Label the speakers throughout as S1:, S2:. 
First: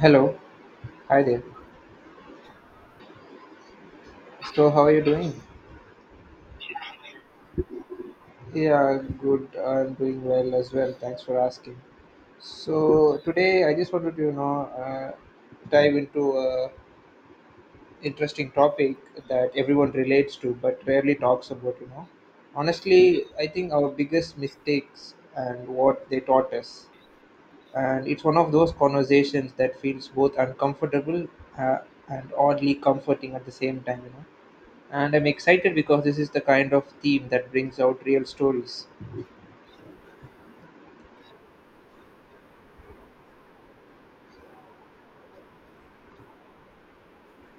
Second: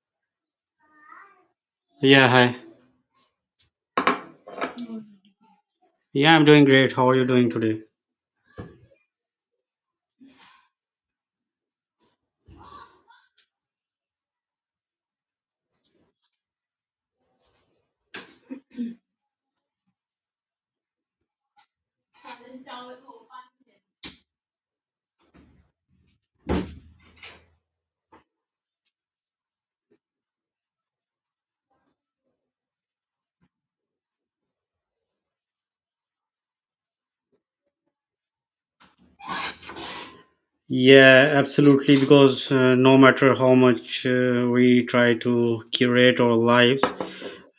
S1: Hello, hi there.
S2: Yeah, hi.
S1: So, how are you doing?
S2: Yeah, I'm doing great. How are you doing today?
S1: Yeah, good. I'm doing well as well. Thanks for asking. So, today I just wanted to, dive into a interesting topic, that everyone relates to but rarely talks about. Honestly, I think our biggest mistakes and what they taught us. And it's one of those conversations that feels both uncomfortable uh, and oddly comforting at the same time, and I'm excited because this is the kind of theme that brings out real stories.
S2: Yeah, absolutely. Because no matter how much we try to curate our lives,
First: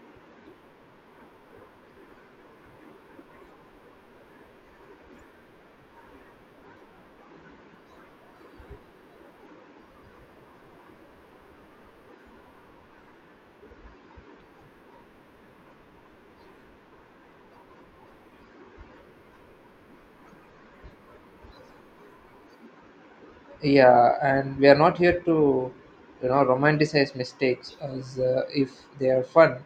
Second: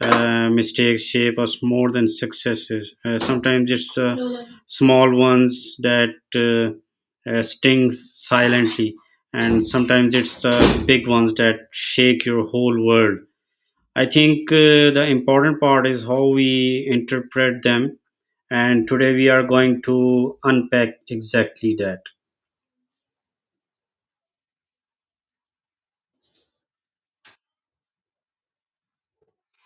S2: mistakes shape us more than successes. Sometimes it's small ones that sting silently, and sometimes it's the big ones that shake your whole world. I think the important part is how we interpret them, and today we are going to unpack exactly that.
S1: Yeah, and we are not here to romanticize mistakes as if they are fun,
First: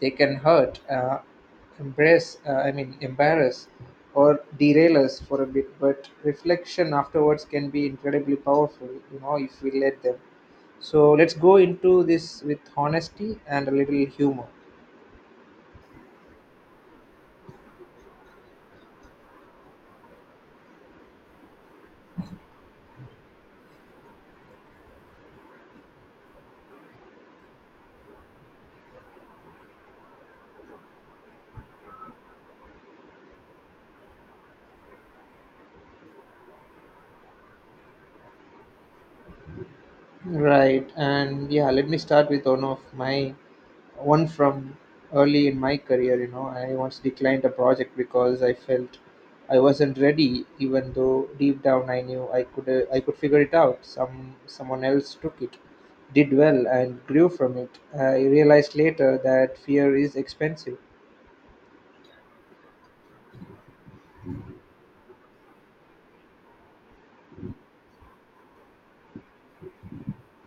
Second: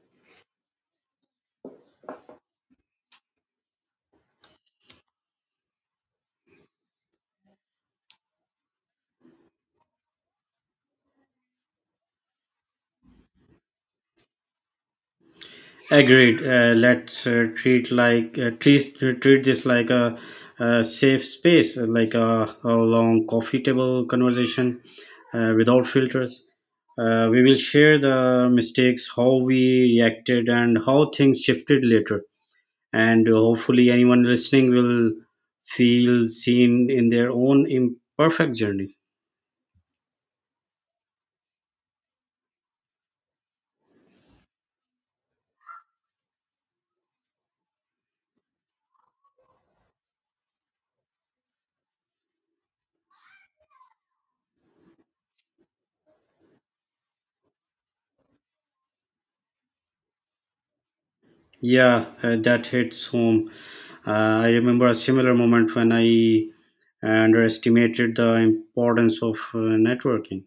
S1: they can hurt, I mean, embarrass, or derail us for a bit. But reflection afterwards can be incredibly powerful, if we let them. So let's go into this with honesty and a little humor.
S2: Agreed. Let's treat this like a, safe space, like a long coffee table conversation without filters. We will share the mistakes, how we reacted, and how things shifted later. And hopefully, anyone listening will feel seen in their own imperfect journey.
S1: Right, and yeah, let me start with one from early in my career. You know, I once declined a project because I felt I wasn't ready, even though deep down I knew I could figure it out. Someone else took it, did well, and grew from it. I realized later that fear is expensive.
S2: Yeah, that hits home. I remember a similar moment when I underestimated the importance of networking.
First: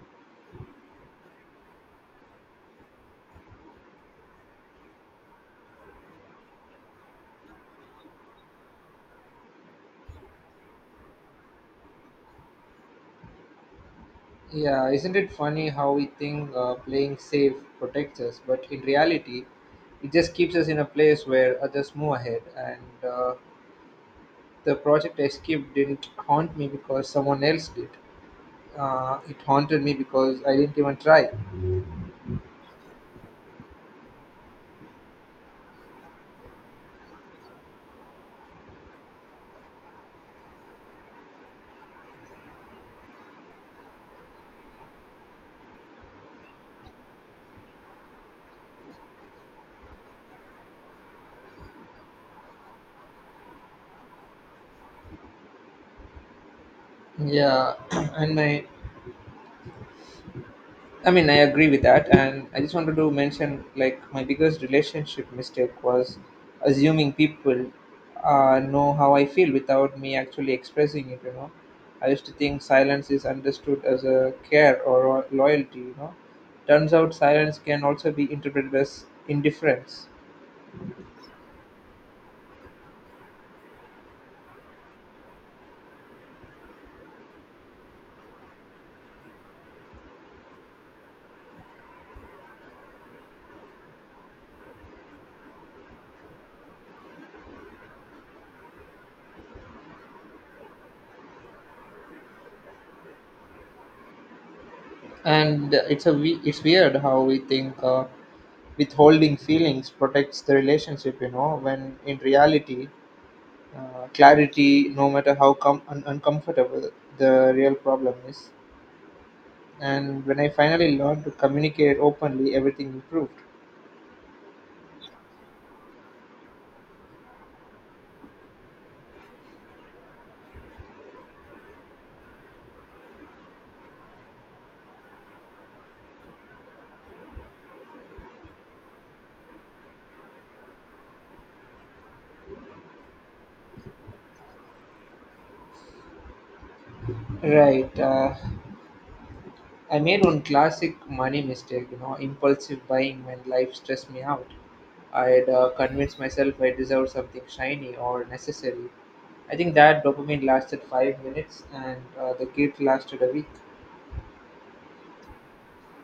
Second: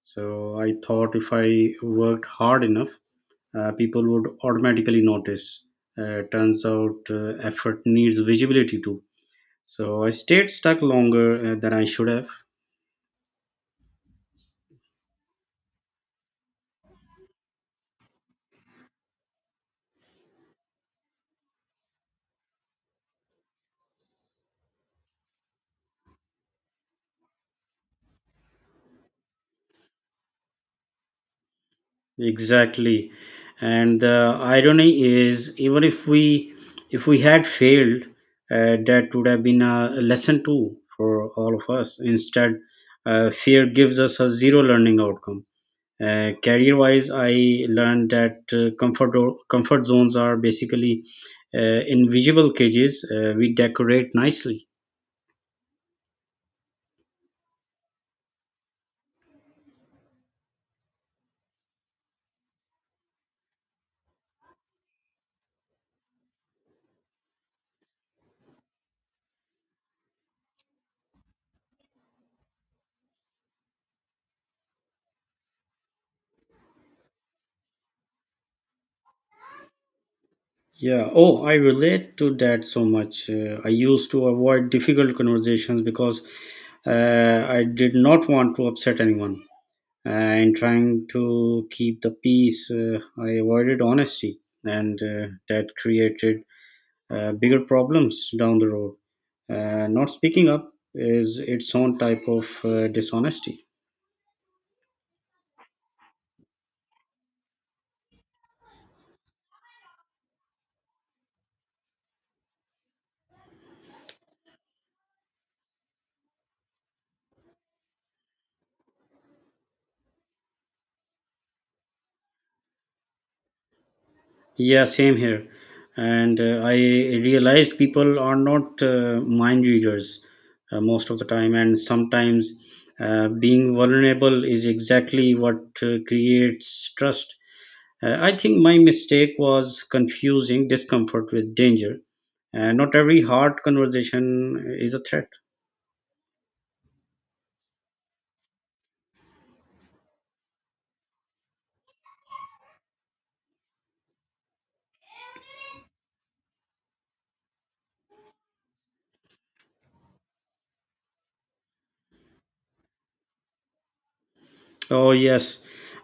S2: So I thought if I worked hard enough, people would automatically notice. Turns out effort needs visibility too. So I stayed stuck longer than I should have.
S1: Yeah, isn't it funny how we think playing safe protects us, but in reality, it just keeps us in a place where others move ahead and The project I skipped didn't haunt me because someone else did. It haunted me because I didn't even try.
S2: Exactly. And the irony is, even if we had failed, that would have been a lesson too for all of us. Instead, fear gives us a zero learning outcome. Career wise, I learned that comfort comfort zones are basically uh, invisible cages we decorate nicely.
S1: Yeah, and I mean, I agree with that. And I just wanted to mention like my biggest relationship mistake was assuming people know how I feel without me actually expressing it. I used to think silence is understood as a care or a loyalty. Turns out silence can also be interpreted as indifference.
S2: Yeah. Oh, I relate to that so much. I used to avoid difficult conversations because I did not want to upset anyone. And trying to keep the peace, I avoided honesty, and that created bigger problems down the road. Not speaking up is its own type of dishonesty.
S1: And it's weird how we think withholding feelings protects the relationship when in reality, clarity no matter how uncomfortable, the real problem is. And when I finally learned to communicate openly, everything improved.
S2: Yeah, same here. And I realized people are not mind readers most of the time, and sometimes being vulnerable is exactly what creates trust. I think my mistake was confusing discomfort with danger. Not every hard conversation is a threat.
S1: Right, I made one classic money mistake, impulsive buying when life stressed me out. I would, convinced myself I deserved something shiny or necessary. I think that dopamine lasted 5 minutes, and the guilt lasted a week.
S2: Oh, yes,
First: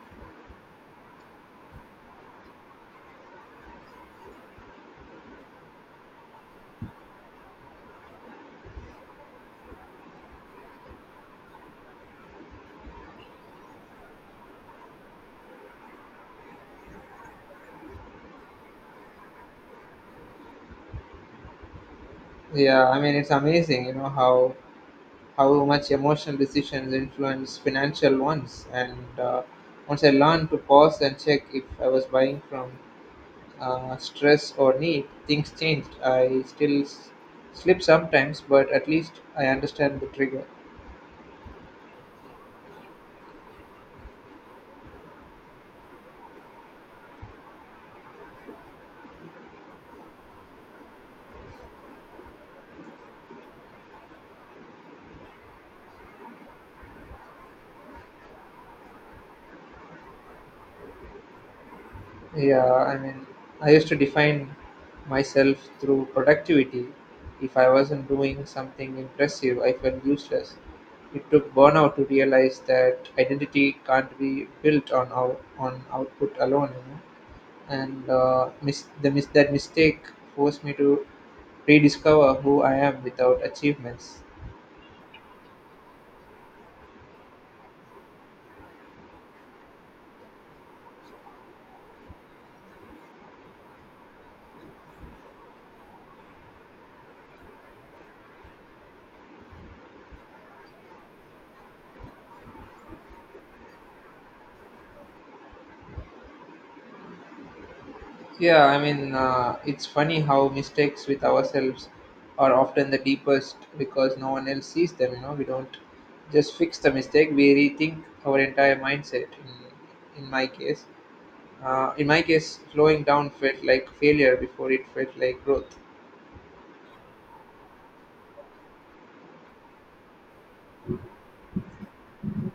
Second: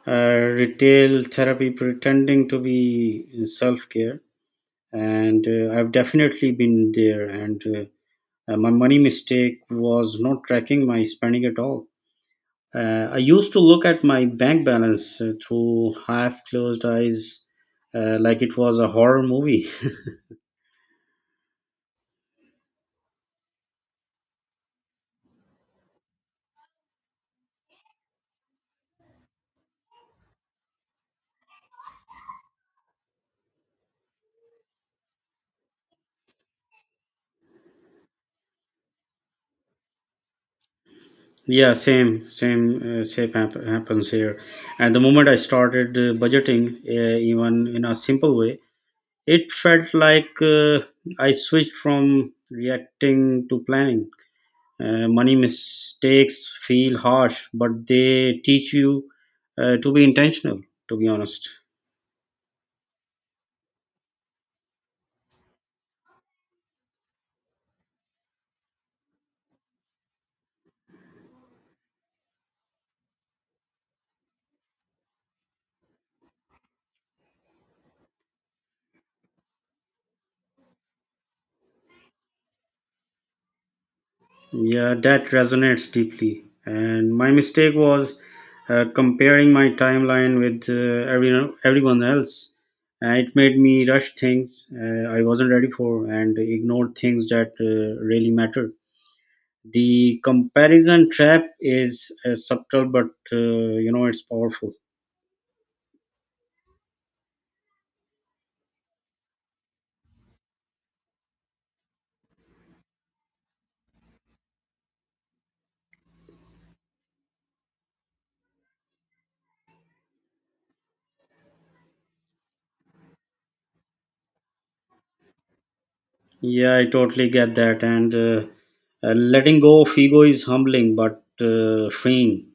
S2: retail therapy pretending to be self care. And I've definitely been there. And My money mistake was not tracking my spending at all. I used to look at my bank balance through half closed eyes like it was a horror movie.
S1: Yeah, I mean it's amazing, you know how much emotional decisions influence financial ones. And once I learned to pause and check if I was buying from stress or need, things changed. I still slip sometimes, but at least I understand the trigger.
S2: Yeah, same happens here. And the moment I started budgeting, even in a simple way, it felt like I switched from reacting to planning. Money mistakes feel harsh, but they teach you to be intentional, to be honest.
S1: Yeah, I mean, I used to define myself through productivity. If I wasn't doing something impressive, I felt useless. It took burnout to realize that identity can't be built on output alone. And that mistake forced me to rediscover who I am without achievements.
S2: Yeah, that resonates deeply. And my mistake was comparing my timeline with everyone else. It made me rush things I wasn't ready for and ignored things that really mattered. The comparison trap is subtle, but it's powerful.
S1: Yeah, I mean, it's funny how mistakes with ourselves are often the deepest because no one else sees them. You know, we don't just fix the mistake; we rethink our entire mindset. In my case, slowing down felt like failure before it felt like growth.
S2: Yeah, I totally get that. And letting go of ego is humbling but freeing.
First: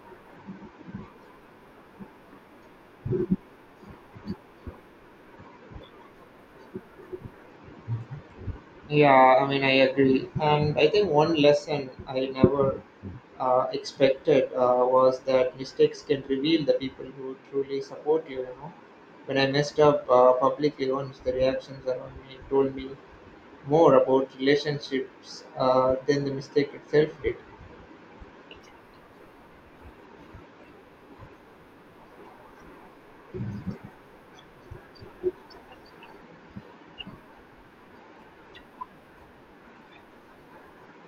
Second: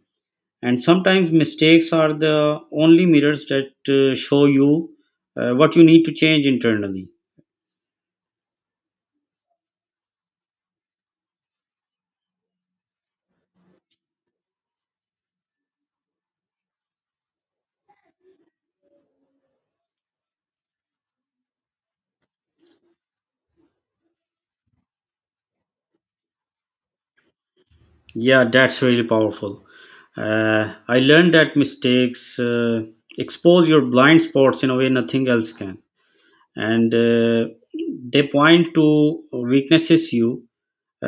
S2: And sometimes mistakes are the only mirrors that show you what you need to change internally.
S1: Yeah, I mean, I agree. And I think one lesson I never expected was that mistakes can reveal the people who truly support you, you know. When I messed up publicly once, the reactions around me told me more about relationships than the mistake itself did.
S2: Yeah, that's really powerful. I learned that mistakes expose your blind spots in a way nothing else can. And they point to weaknesses uh,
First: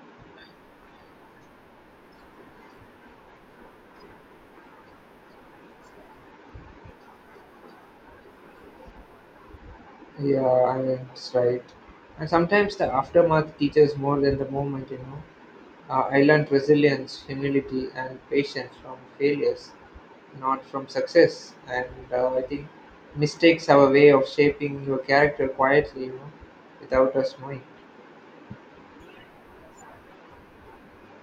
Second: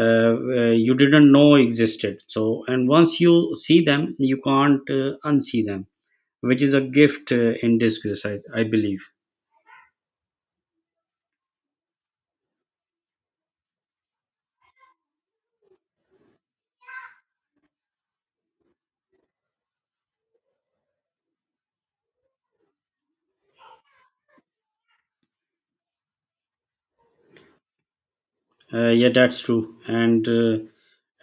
S2: uh, you didn't know existed, so and once you see them you can't unsee them, which is a gift in disguise, I believe.
S1: Yeah, I mean, that's right. And sometimes the aftermath teaches more than the moment. I learned resilience, humility, and patience from failures, not from success. And I think mistakes have a way of shaping your character quietly, without us knowing.
S2: Yeah, that's true, and uh,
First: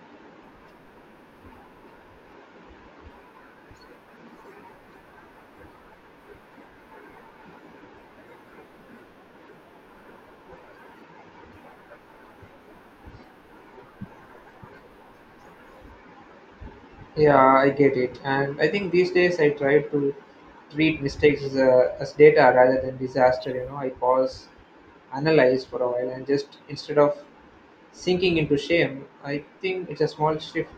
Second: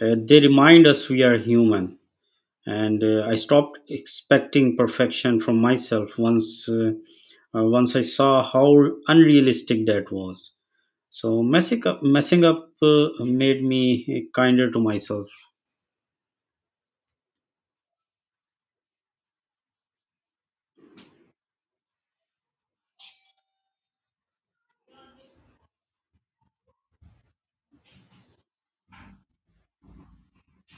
S2: uh, they remind us we are human, and I stopped expecting perfection from myself once I saw how unrealistic that was, so messing up made me kinder to myself.
S1: Yeah, I get it. And I think these days I try to treat mistakes as data rather than disaster. I pause, analyze for a while, and just instead of sinking into shame, I think it's a small shift,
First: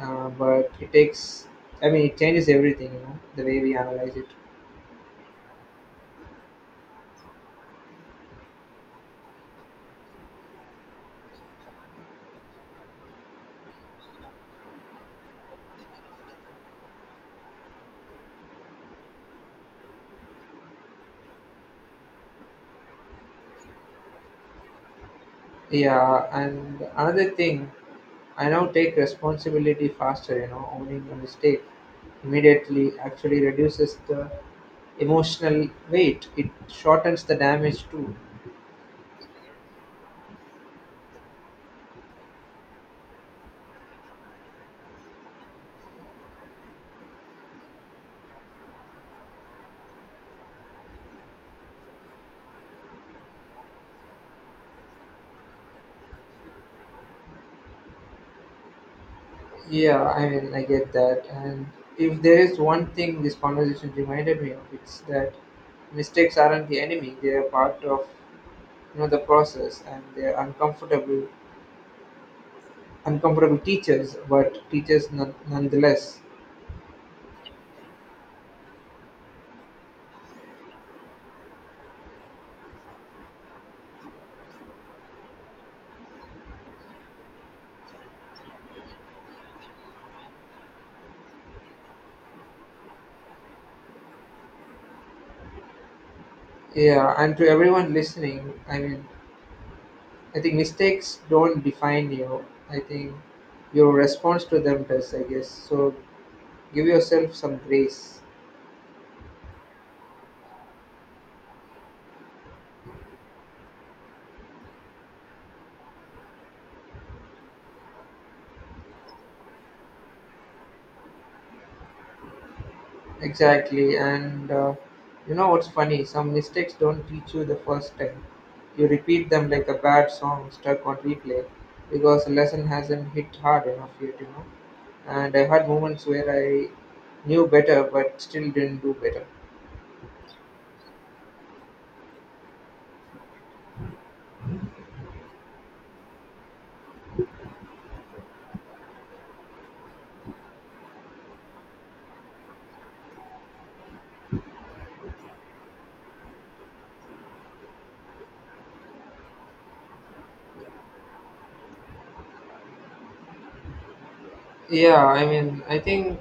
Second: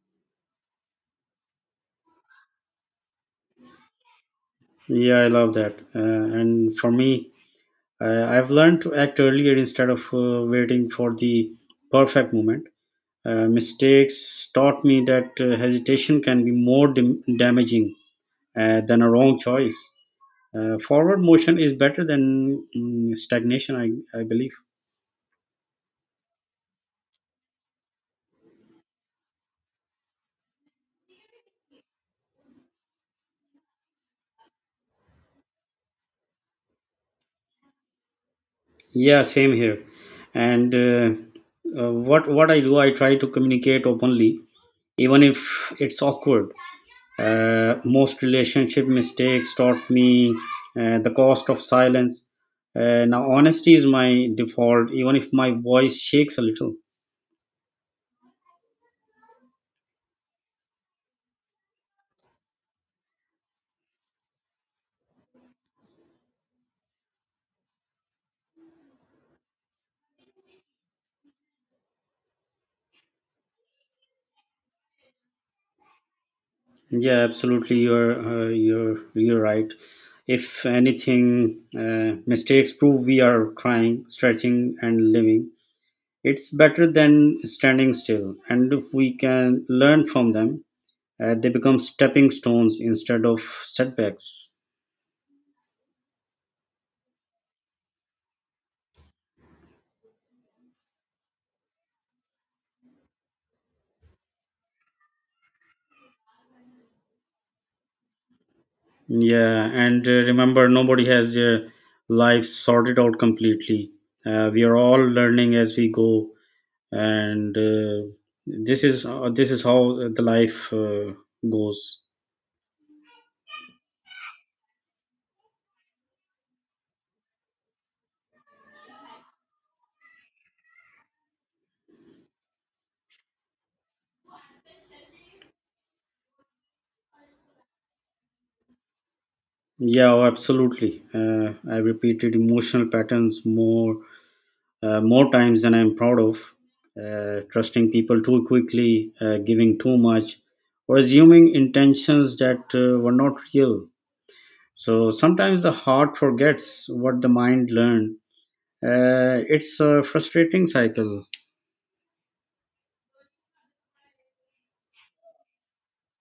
S1: but I mean, it changes everything, the way we analyze it.
S2: Yeah, I love that. And for me, I've learned to act earlier instead of waiting for the perfect moment. Mistakes taught me that hesitation can be more damaging than a wrong choice. Forward motion is better than stagnation, I believe.
S1: Yeah, and another thing, I now take responsibility faster, owning a mistake immediately actually reduces the emotional weight. It shortens the damage too.
S2: Yeah, same here. And what I do, I try to communicate openly, even if it's awkward. Most relationship mistakes taught me the cost of silence. Now honesty is my default, even if my voice shakes a little.
S1: Yeah, I mean, I get that. And if there is one thing this conversation reminded me of, it's that mistakes aren't the enemy. They are part of, the process, and they are uncomfortable teachers, but teachers nonetheless.
S2: Yeah, absolutely, you're right. If anything, mistakes prove we are trying, stretching, and living. It's better than standing still, and if we can learn from them, they become stepping stones instead of setbacks.
S1: Yeah, and to everyone listening, I mean, I think mistakes don't define you. I think your response to them does, I guess. So give yourself some grace.
S2: Yeah, and remember, nobody has their life sorted out completely. We are all learning as we go, and this is how the life goes.
S1: Exactly. And you know what's funny? Some mistakes don't teach you the first time. You repeat them like a bad song stuck on replay because the lesson hasn't hit hard enough yet. And I had moments where I knew better but still didn't do better.
S2: Yeah, oh, absolutely. I repeated emotional patterns more times than I'm proud of. Trusting people too quickly, giving too much, or assuming intentions that were not real. So sometimes the heart forgets what the mind learned. It's a frustrating cycle.
S1: Yeah, I mean, I think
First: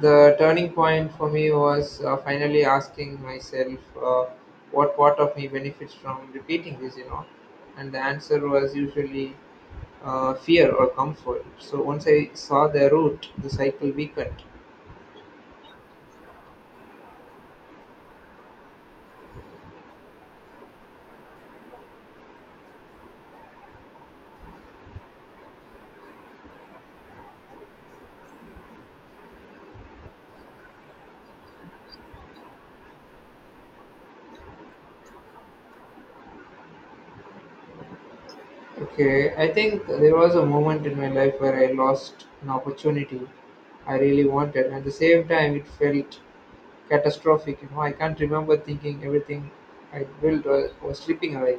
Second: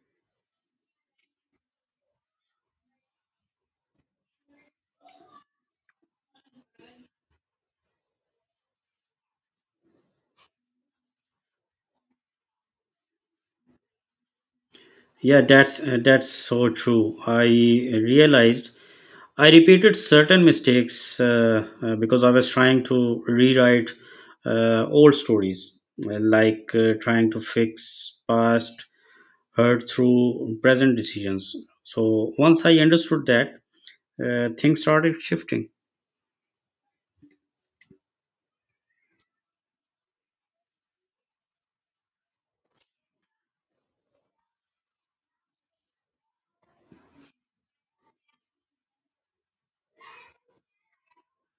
S1: the turning point for me was finally asking myself uh, what part of me benefits from repeating this. And the answer was usually fear or comfort. So once I saw the root, the cycle weakened.
S2: Yeah, that's so true. I realized I repeated certain mistakes because I was trying to rewrite old stories, like trying to fix past hurt through present decisions. So once I understood that, things started shifting.
S1: Okay, I think there was a moment in my life where I lost an opportunity I really wanted, and at the same time, it felt catastrophic. I can't remember thinking everything I built was slipping away.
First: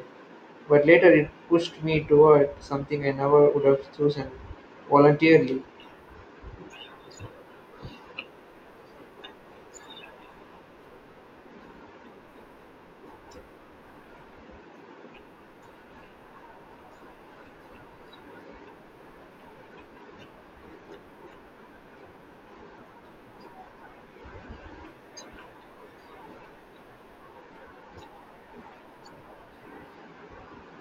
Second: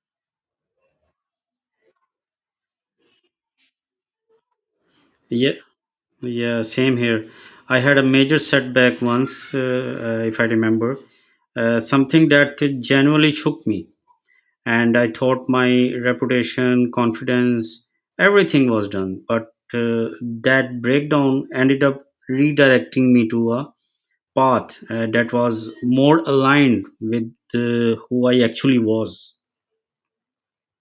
S1: But later it pushed me toward something I never would have chosen
S2: Yeah,
S1: voluntarily.
S2: yeah, same here. I had a major setback once, if I remember, something that genuinely shook me. And I thought my reputation, confidence, everything was done. But uh, that breakdown ended up redirecting me to a path that was more aligned with who I actually was.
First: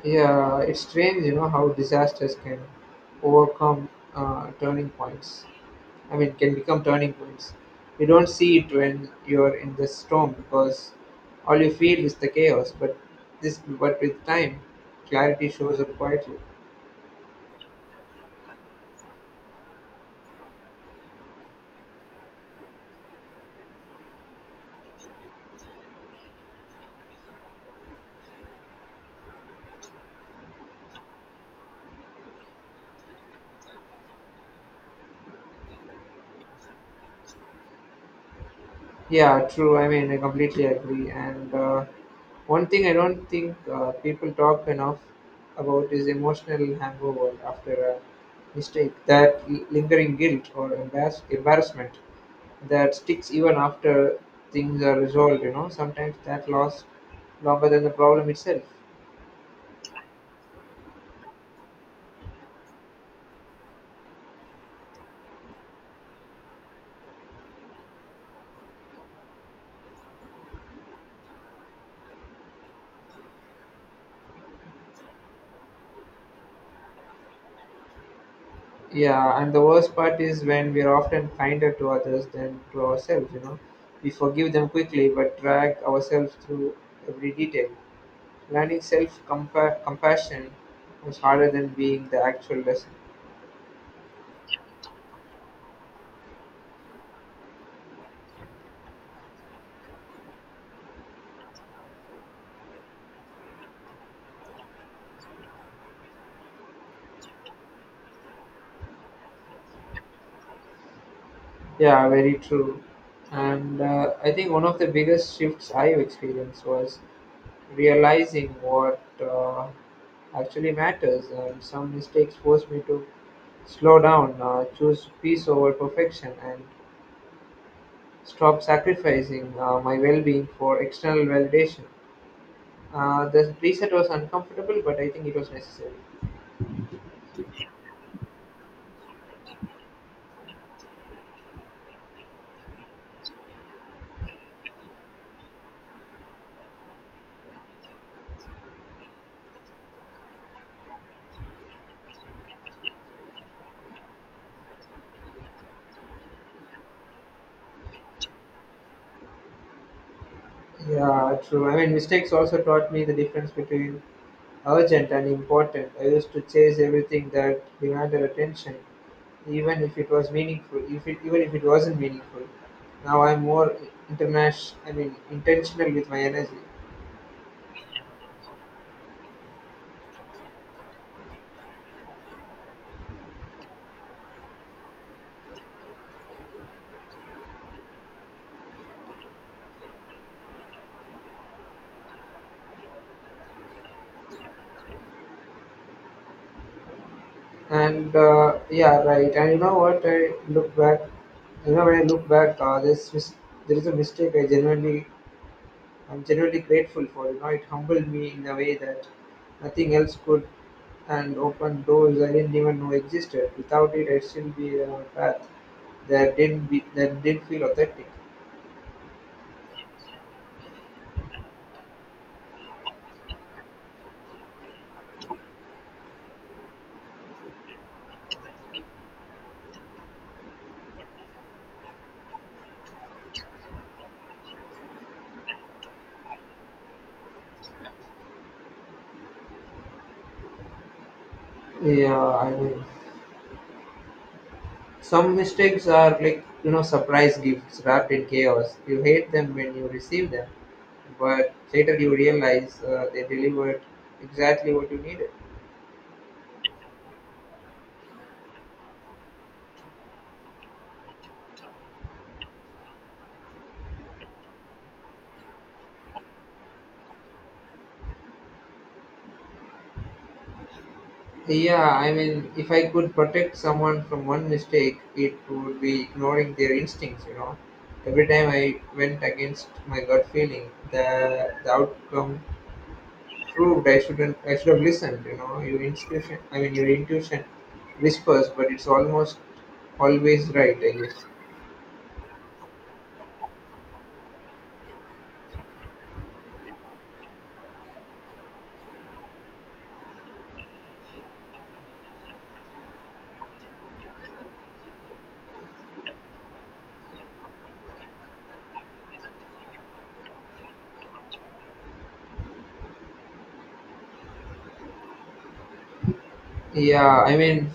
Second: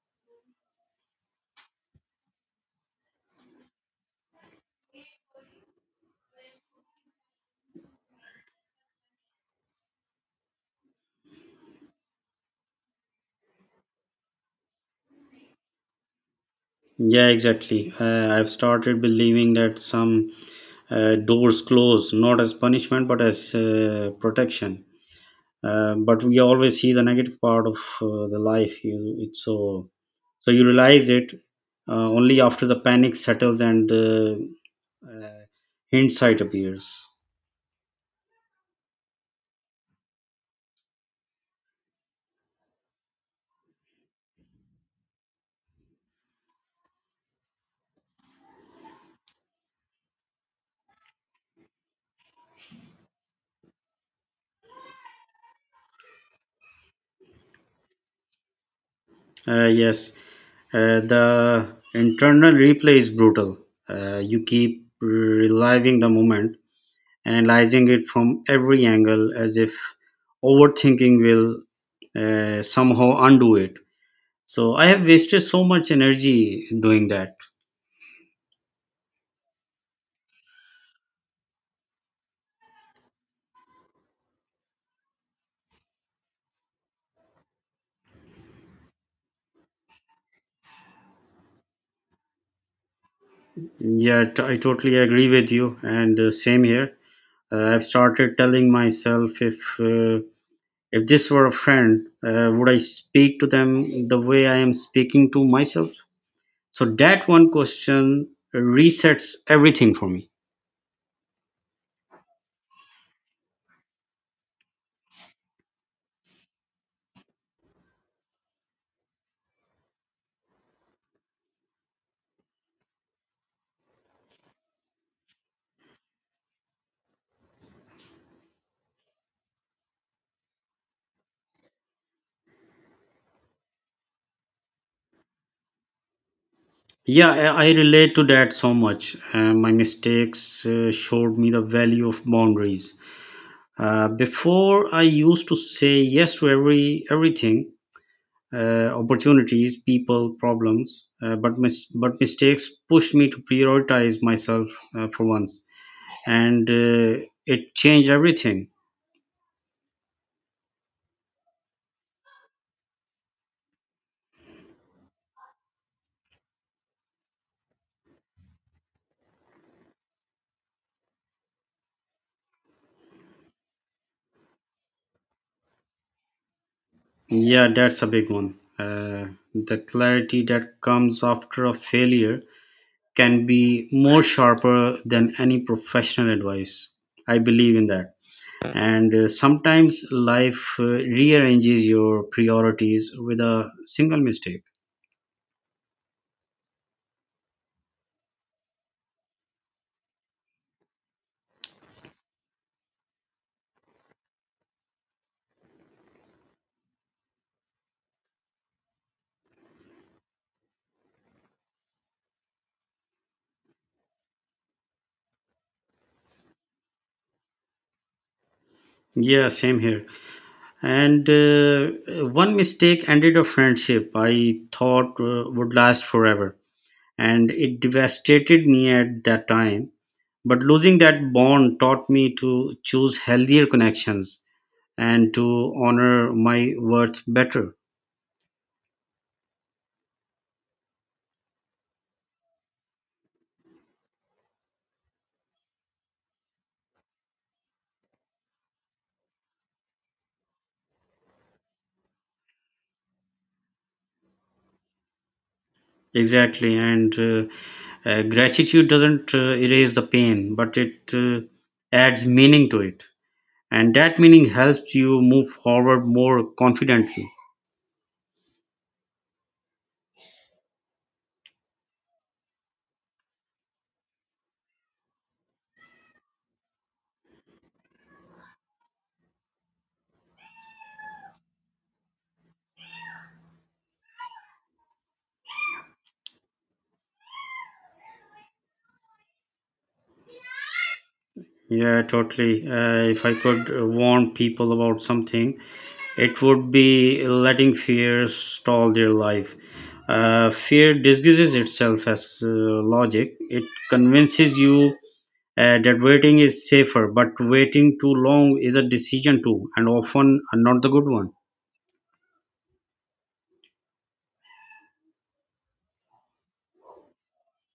S1: Yeah, it's strange, how disasters can overcome turning points. I mean, can become turning points. You don't see it when you're in the storm because all you feel is the chaos. But with time, clarity shows up quietly.
S2: Yeah, exactly. I've started believing that some doors closed, not as punishment but as protection. But we always see the negative part of the life. You, it's so you realize it only after the panic settles and uh, hindsight appears.
S1: Yeah, true. I mean, I completely agree. And one thing I don't think people talk enough about is emotional hangover after a mistake, that lingering guilt or embarrassment that sticks even after things are resolved. You know, sometimes that lasts longer than the problem itself.
S2: Yes, the internal replay is brutal. You keep reliving the moment, analyzing it from every angle as if overthinking will somehow undo it. So I have wasted so much energy doing that.
S1: Yeah, and the worst part is when we are often kinder to others than to ourselves. You know, we forgive them quickly, but drag ourselves through every detail. Learning self compassion was harder than being the actual lesson.
S2: Yeah, I totally agree with you, and same here. I've started telling myself, if this were a friend, would I speak to them the way I am speaking to myself? So that one question resets everything for me.
S1: Yeah, very true. And I think one of the biggest shifts I experienced was realizing what actually matters. And some mistakes forced me to slow down, choose peace over perfection, and stop sacrificing my well being for external validation. The reset was uncomfortable, but I think it was necessary.
S2: Yeah, I relate to that so much. My mistakes showed me the value of boundaries. Before I used to say yes to everything, opportunities, people, problems, but mistakes pushed me to prioritize myself for once, and it changed everything.
S1: Yeah, true. I mean, mistakes also taught me the difference between urgent and important. I used to chase everything that demanded attention, even if it was meaningful, if it, even if it wasn't meaningful. Now I'm more international. I mean, intentional with my energy.
S2: Yeah, that's a big one. The clarity that comes after a failure can be more sharper than any professional advice. I believe in that. And sometimes life rearranges your priorities with a single mistake.
S1: And yeah, right. And you know what? I look back. When I look back, there is a mistake I'm genuinely grateful for. You know, it humbled me in a way that nothing else could, and opened doors I didn't even know existed. Without it, I'd still be on a path that didn't feel authentic.
S2: Yeah, same here. And One mistake ended a friendship I thought would last forever, and it devastated me at that time, but losing that bond taught me to choose healthier connections and to honor my worth better.
S1: Yeah, I mean, some mistakes are like surprise gifts wrapped in chaos. You hate them when you receive them, but later you realize they delivered exactly what you needed.
S2: Exactly, and gratitude doesn't erase the pain, but it adds meaning to it, and that meaning helps you move forward more confidently.
S1: Yeah, I mean, if I could protect someone from one mistake, it would be ignoring their instincts. Every time I went against my gut feeling, the outcome proved I shouldn't, I should have listened, you know. Your intuition whispers, but it's almost always right, I guess.
S2: Yeah, totally. If I could warn people about something, it would be letting fear stall their life. Fear disguises itself as logic. It convinces you that waiting is safer, but waiting too long is a decision too, and often not the good one.
S1: Yeah, I mean,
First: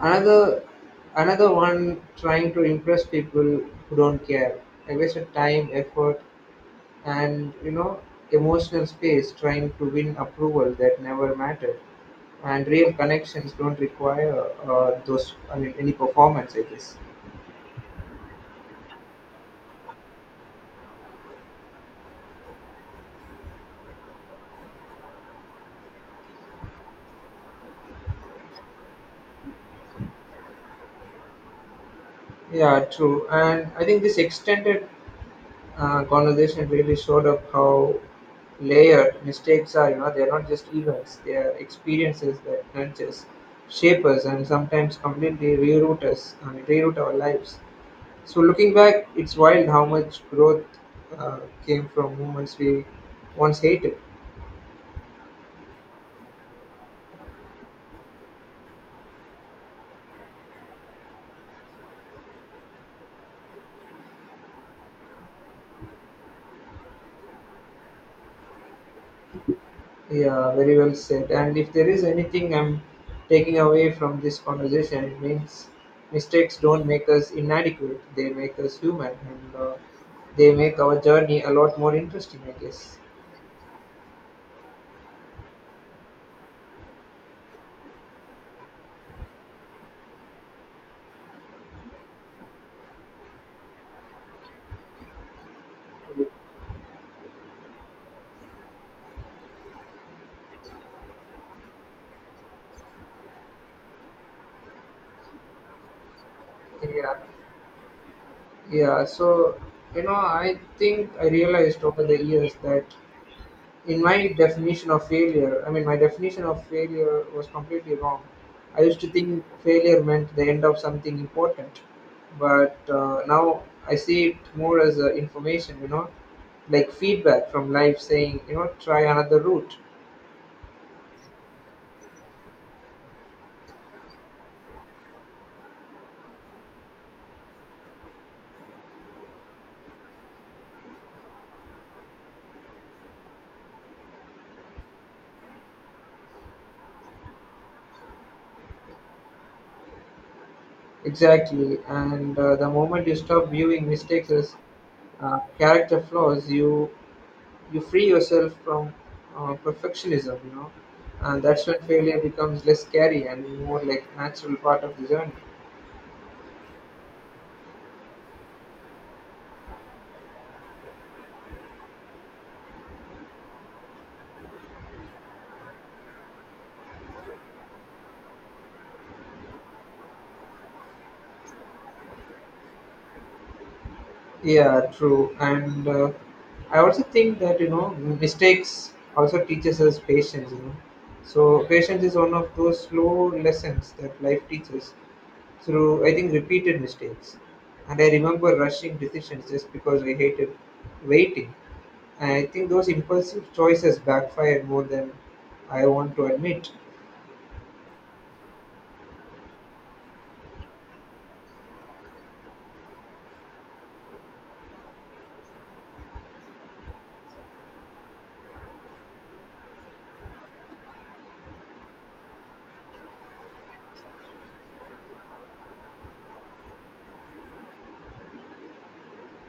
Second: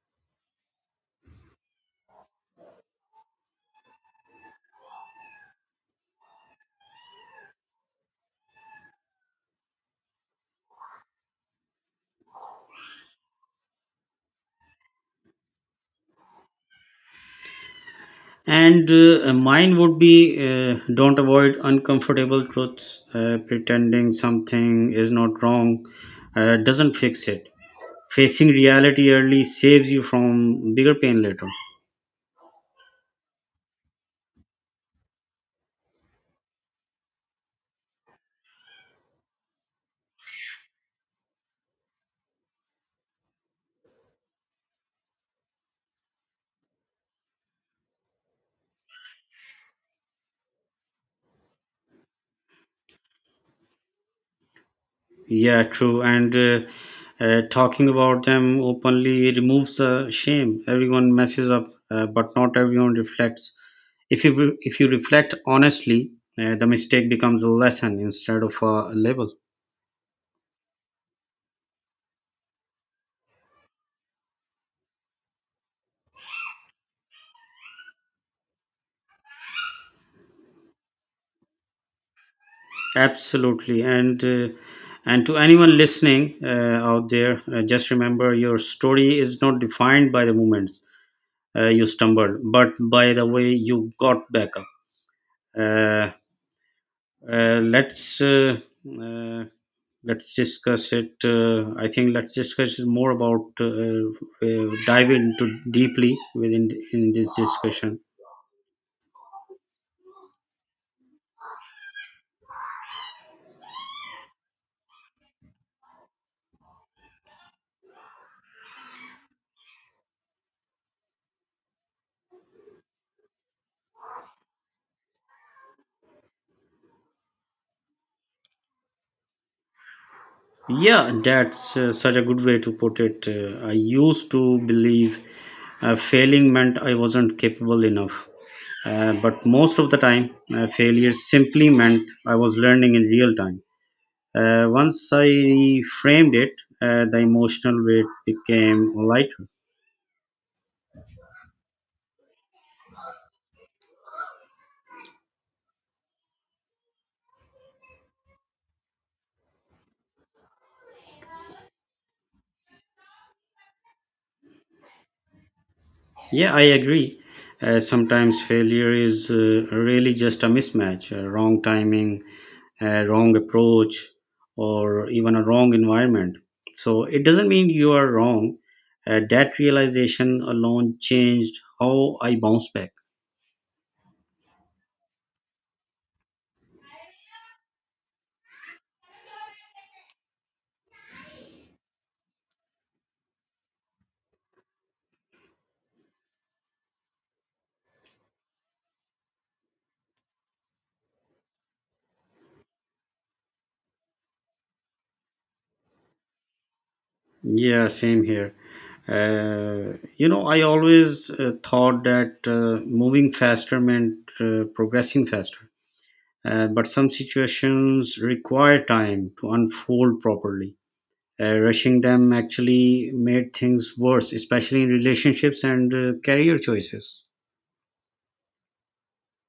S1: another another one, trying to impress people who don't care. I wasted time, effort, and emotional space trying to win approval that never mattered, and real connections don't require those I mean any performance, I guess.
S2: And mine would be don't avoid uncomfortable truths. Pretending something is not wrong doesn't fix it. Facing reality early saves you from bigger pain later.
S1: Yeah, true, and I think this extended conversation really showed up how layered mistakes are. They're not just events, they are experiences that nudge us, shape us, and sometimes completely reroute us, I mean, reroute our lives. So looking back, it's wild how much growth uh, came from movements we once hated.
S2: Yeah, true, and talking about them openly removes the shame. Everyone messes up, but not everyone reflects. If you reflect honestly, the mistake becomes a lesson instead of a label.
S1: Yeah, very well said. And if there is anything I'm taking away from this conversation, it means mistakes don't make us inadequate. They make us human, and they make our journey a lot more interesting, I guess.
S2: Absolutely, and to anyone listening out there, just remember, your story is not defined by the moments you stumbled, but by the way you got back up. Uh, uh, let's uh, uh, let's discuss it I think let's discuss it more about dive into deeply within in
S1: Yeah,
S2: this discussion.
S1: yeah. So I think I realized over the years that in my definition of failure, I mean, my definition of failure was completely wrong. I used to think failure meant the end of something important, but now I see it more as information, you know, like feedback from life saying, you know, try another route.
S2: Yeah, that's such a good way to put it. I used to believe failing meant I wasn't capable enough, but most of the time failure simply meant I was learning in real time. Once I reframed it, the emotional weight became lighter.
S1: Exactly. And the moment you stop viewing mistakes as character flaws, you free yourself from perfectionism, you know, and that's when failure becomes less scary and more like natural part of the journey.
S2: Yeah, I agree. Sometimes failure is really just a mismatch, wrong timing, wrong approach, or even a wrong environment. So it doesn't mean you are wrong. That realization alone changed how I bounce back.
S1: Yeah, true. And I also think that you know mistakes also teaches us patience. You know, so patience is one of those slow lessons that life teaches through I think repeated mistakes. And I remember rushing decisions just because I hated waiting. And I think those impulsive choices backfired more than I want to admit.
S2: Yeah, same here. I always thought that moving faster meant progressing faster. But some situations require time to unfold properly. Rushing them actually made things worse, especially in relationships and career choices.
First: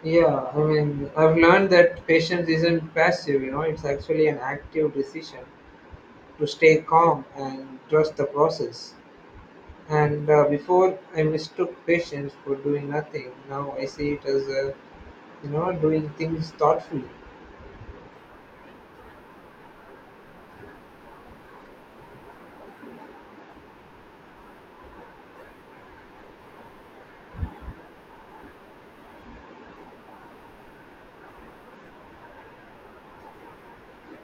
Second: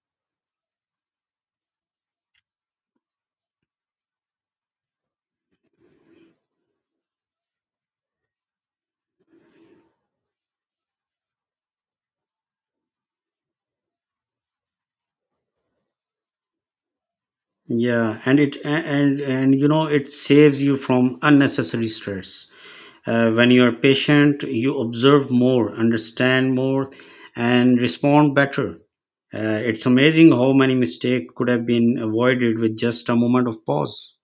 S1: Yeah, I mean I've learned that patience isn't passive. You know, it's actually an active decision to stay calm and trust the process. And before I mistook patience for doing nothing. Now I see it as you know doing things thoughtfully.
S2: Yeah, and it a- and you know it saves you from unnecessary stress. When you are patient, you observe more, understand more, and respond better. It's amazing how many mistakes could have been avoided with just a moment of pause.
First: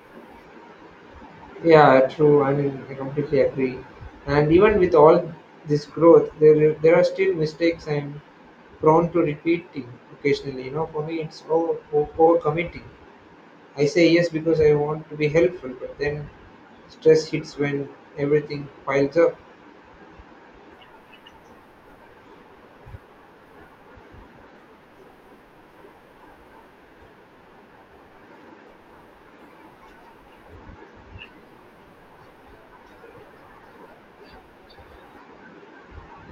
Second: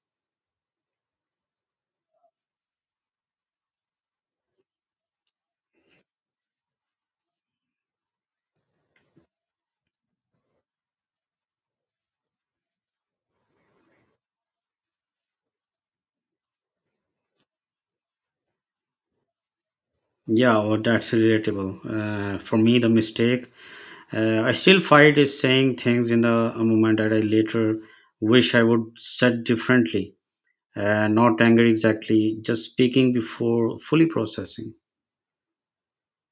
S1: Yeah, true. I mean, I completely agree. And even with all this growth, there are still mistakes I'm prone to repeating occasionally. You know, for me, it's overcommitting. I say yes because I want to be helpful, but then stress hits when everything piles up.
S2: Yeah, well, that's relatable. For me, the mistake I still fight is saying things in the moment that I later wish I would said differently. Not angry exactly, just speaking before fully processing.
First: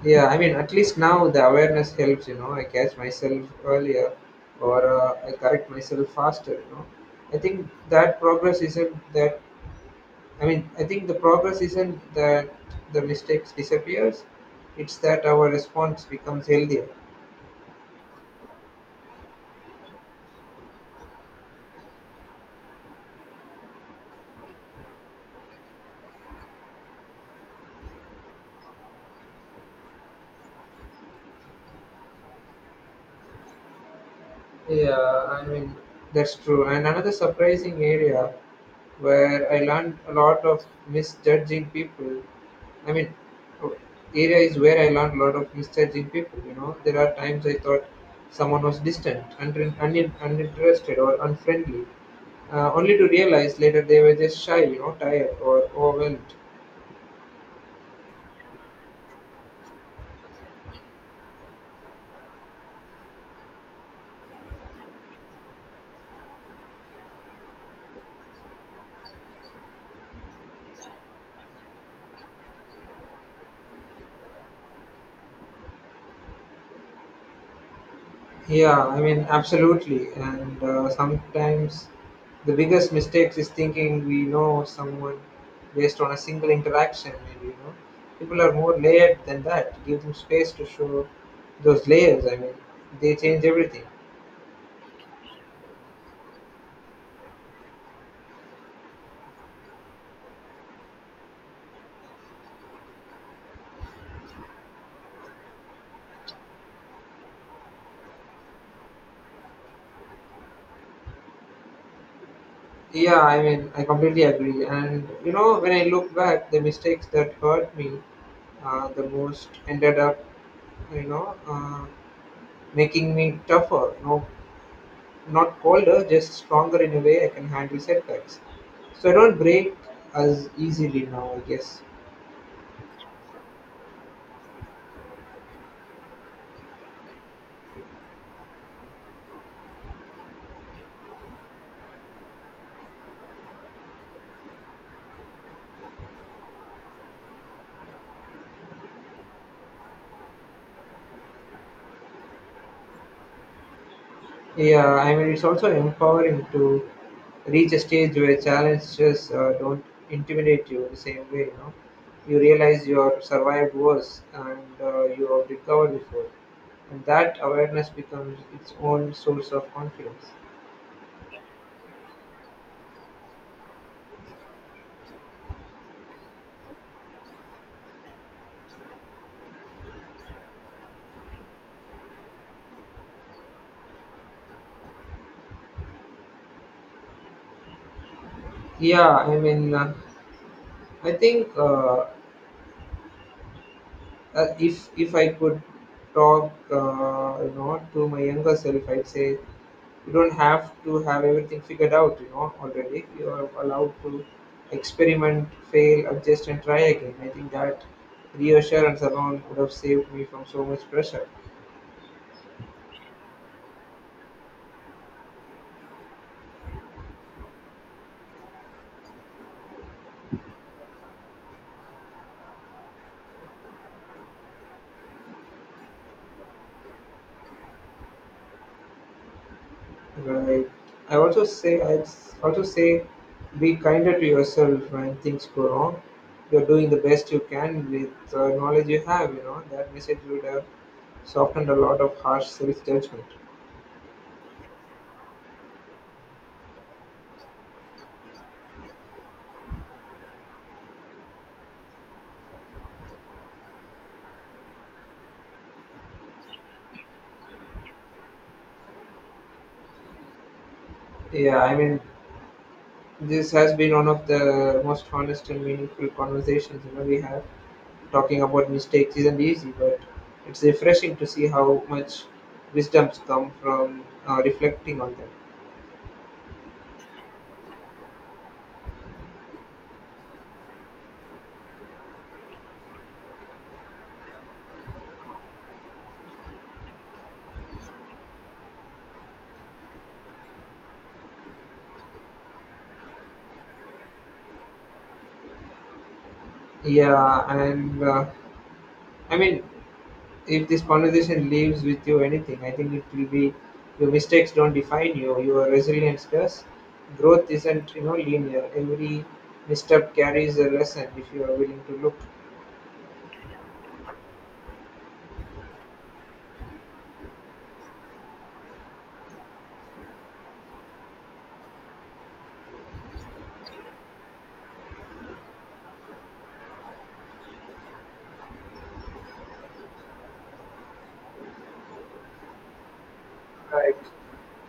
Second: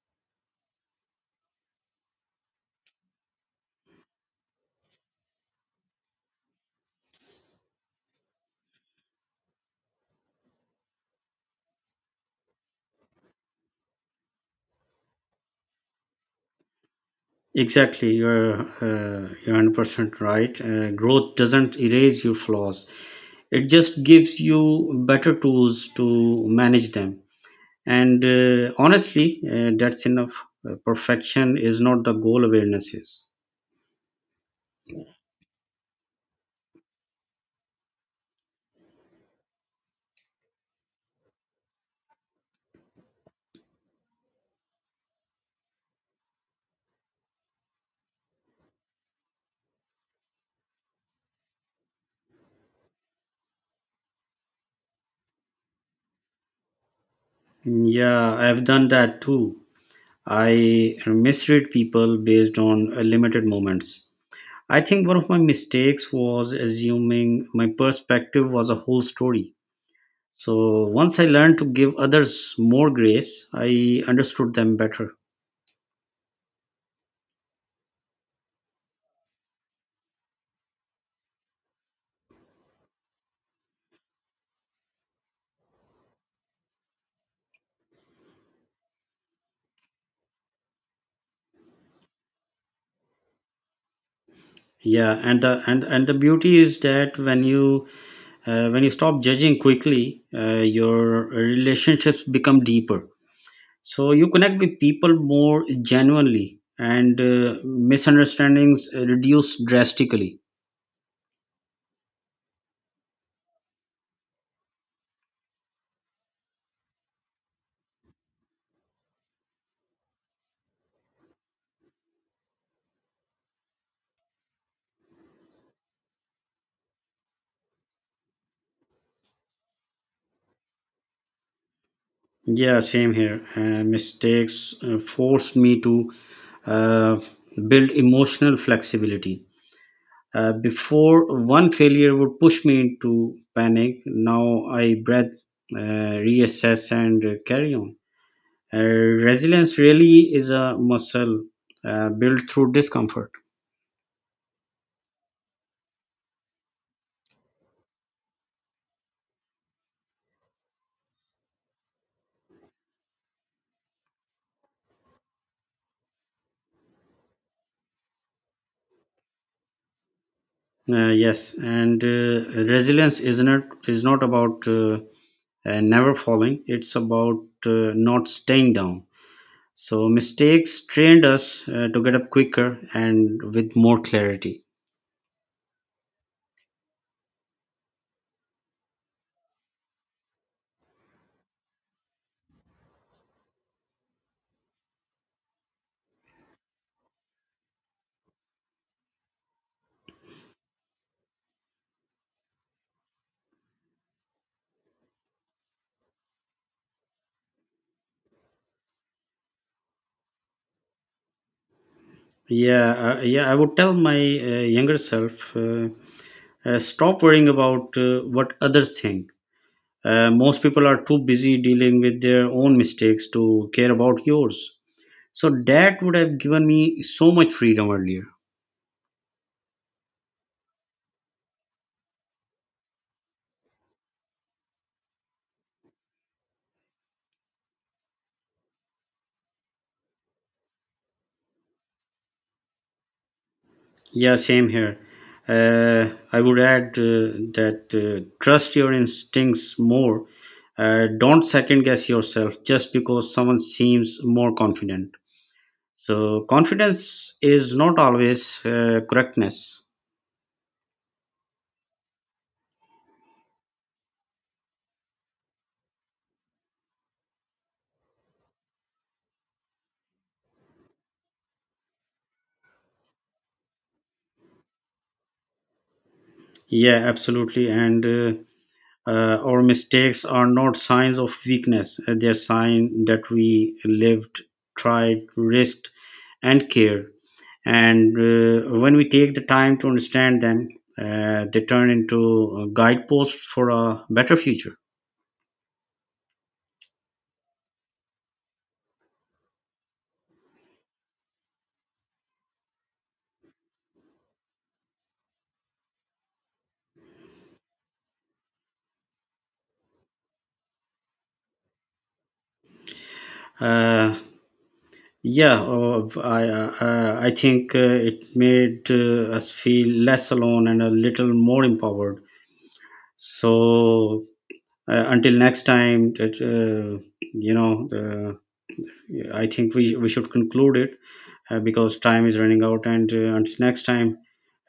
S1: Yeah, I mean, at least now the awareness helps, you know. I catch myself earlier or I correct myself faster, you know. I think that progress isn't that, I mean, I think the progress isn't that the mistakes disappears, it's that our response becomes healthier.
S2: Exactly, you're 100% right. Growth doesn't erase your flaws; it just gives you better tools to manage them. And honestly, that's enough. Perfection is not the goal. Awareness is.
S1: Yeah, I mean, that's true. And another surprising area where I learned a lot of misjudging people. I mean, o- area is where I learned a lot of misjudging people. You know, there are times I thought someone was distant, uninterested, or unfriendly, only to realize later they were just shy, you know, tired or overwhelmed.
S2: Mm, yeah, I've done that too. I misread people based on limited moments. I think one of my mistakes was assuming my perspective was a whole story. So once I learned to give others more grace, I understood them better.
S1: Yeah, I mean, absolutely. And sometimes the biggest mistake is thinking we know someone based on a single interaction. And you know, people are more layered than that. Give them space to show those layers. I mean, they change everything.
S2: Yeah, and the beauty is that when you stop judging quickly, your relationships become deeper. So you connect with people more genuinely, and misunderstandings reduce drastically.
S1: Yeah, I mean, I completely agree. And you know, when I look back, the mistakes that hurt me the most ended up, you know, making me tougher. You know, not colder, just stronger in a way I can handle setbacks. So I don't break as easily now, I guess.
S2: Yeah, same here. Mistakes forced me to uh, build emotional flexibility. Before, one failure would push me into panic. Now I breathe, reassess, and carry on. Resilience really is a muscle built through discomfort.
S1: Yeah, I mean, it's also empowering to reach a stage where challenges don't intimidate you the same way, you know. You realize you have survived worse and you have recovered before. And that awareness becomes its own source of confidence.
S2: Yes, and resilience is not about never falling. It's about not staying down. So mistakes trained us to get up quicker and with more clarity.
S1: Yeah, I mean, I think if I could talk, you know, to my younger self, I'd say you don't have to have everything figured out, you know, already. You are allowed to experiment, fail, adjust, and try again. I think that reassurance alone would have saved me from so much pressure.
S2: Yeah. I would tell my younger self, stop worrying about what others think. Most people are too busy dealing with their own mistakes to care about yours. So that would have given me so much freedom earlier.
S1: Right. I also say, be kinder to yourself when things go wrong. You're doing the best you can with the knowledge you have. You know that message would have softened a lot of harsh self-judgment.
S2: Yeah, same here. I would add that trust your instincts more. Don't second guess yourself just because someone seems more confident. So, confidence is not always correctness.
S1: Yeah, I mean, this has been one of the most honest and meaningful conversations you know, we have. Talking about mistakes isn't easy, but it's refreshing to see how much wisdoms come from reflecting on them.
S2: Yeah, absolutely. And our mistakes are not signs of weakness. They're sign that we lived, tried, risked, and cared. And when we take the time to understand them, they turn into guideposts for a better future.
S1: Yeah, and I mean, if this conversation leaves with you anything, I think it will be your mistakes don't define you, your resilience does. Growth isn't you know linear. Every misstep carries a lesson if you are willing to look.
S2: Uh, yeah, I think it made us feel less alone and a little more empowered. So until next time, you know, uh, I think we should conclude it because time is running out. And until next
S1: Right.
S2: time,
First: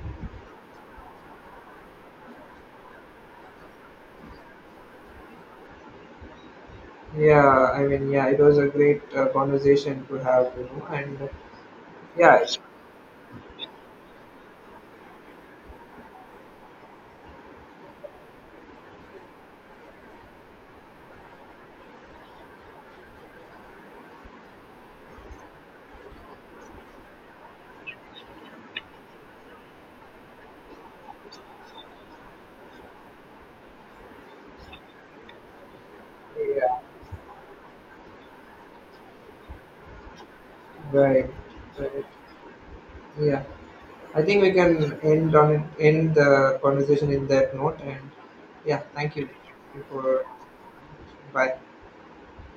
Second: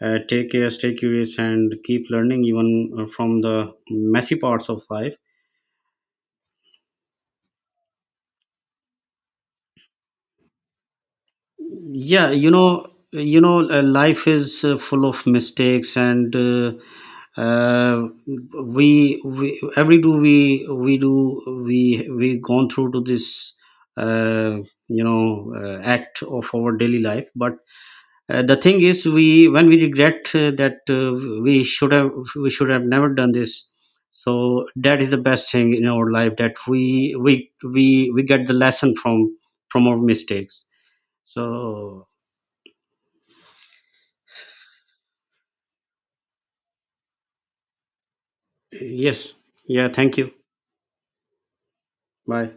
S2: take care, stay curious, and keep learning even from the messy parts of life.
S1: Yeah, it was a great conversation to have, you know,
S2: Yeah,
S1: yeah,
S2: you know, life is full of mistakes, and uh, we every do we gone through to this uh, act of our daily life, but the thing is, we when we regret that we should have never done this. So that is the best thing in our life that
S1: yeah,
S2: we get the lesson from our mistakes.
S1: right, right,
S2: So
S1: yeah. I think we can end on it, end the conversation in that note, and yeah, thank you
S2: yes, yeah, thank
S1: for
S2: you.
S1: bye.
S2: Bye.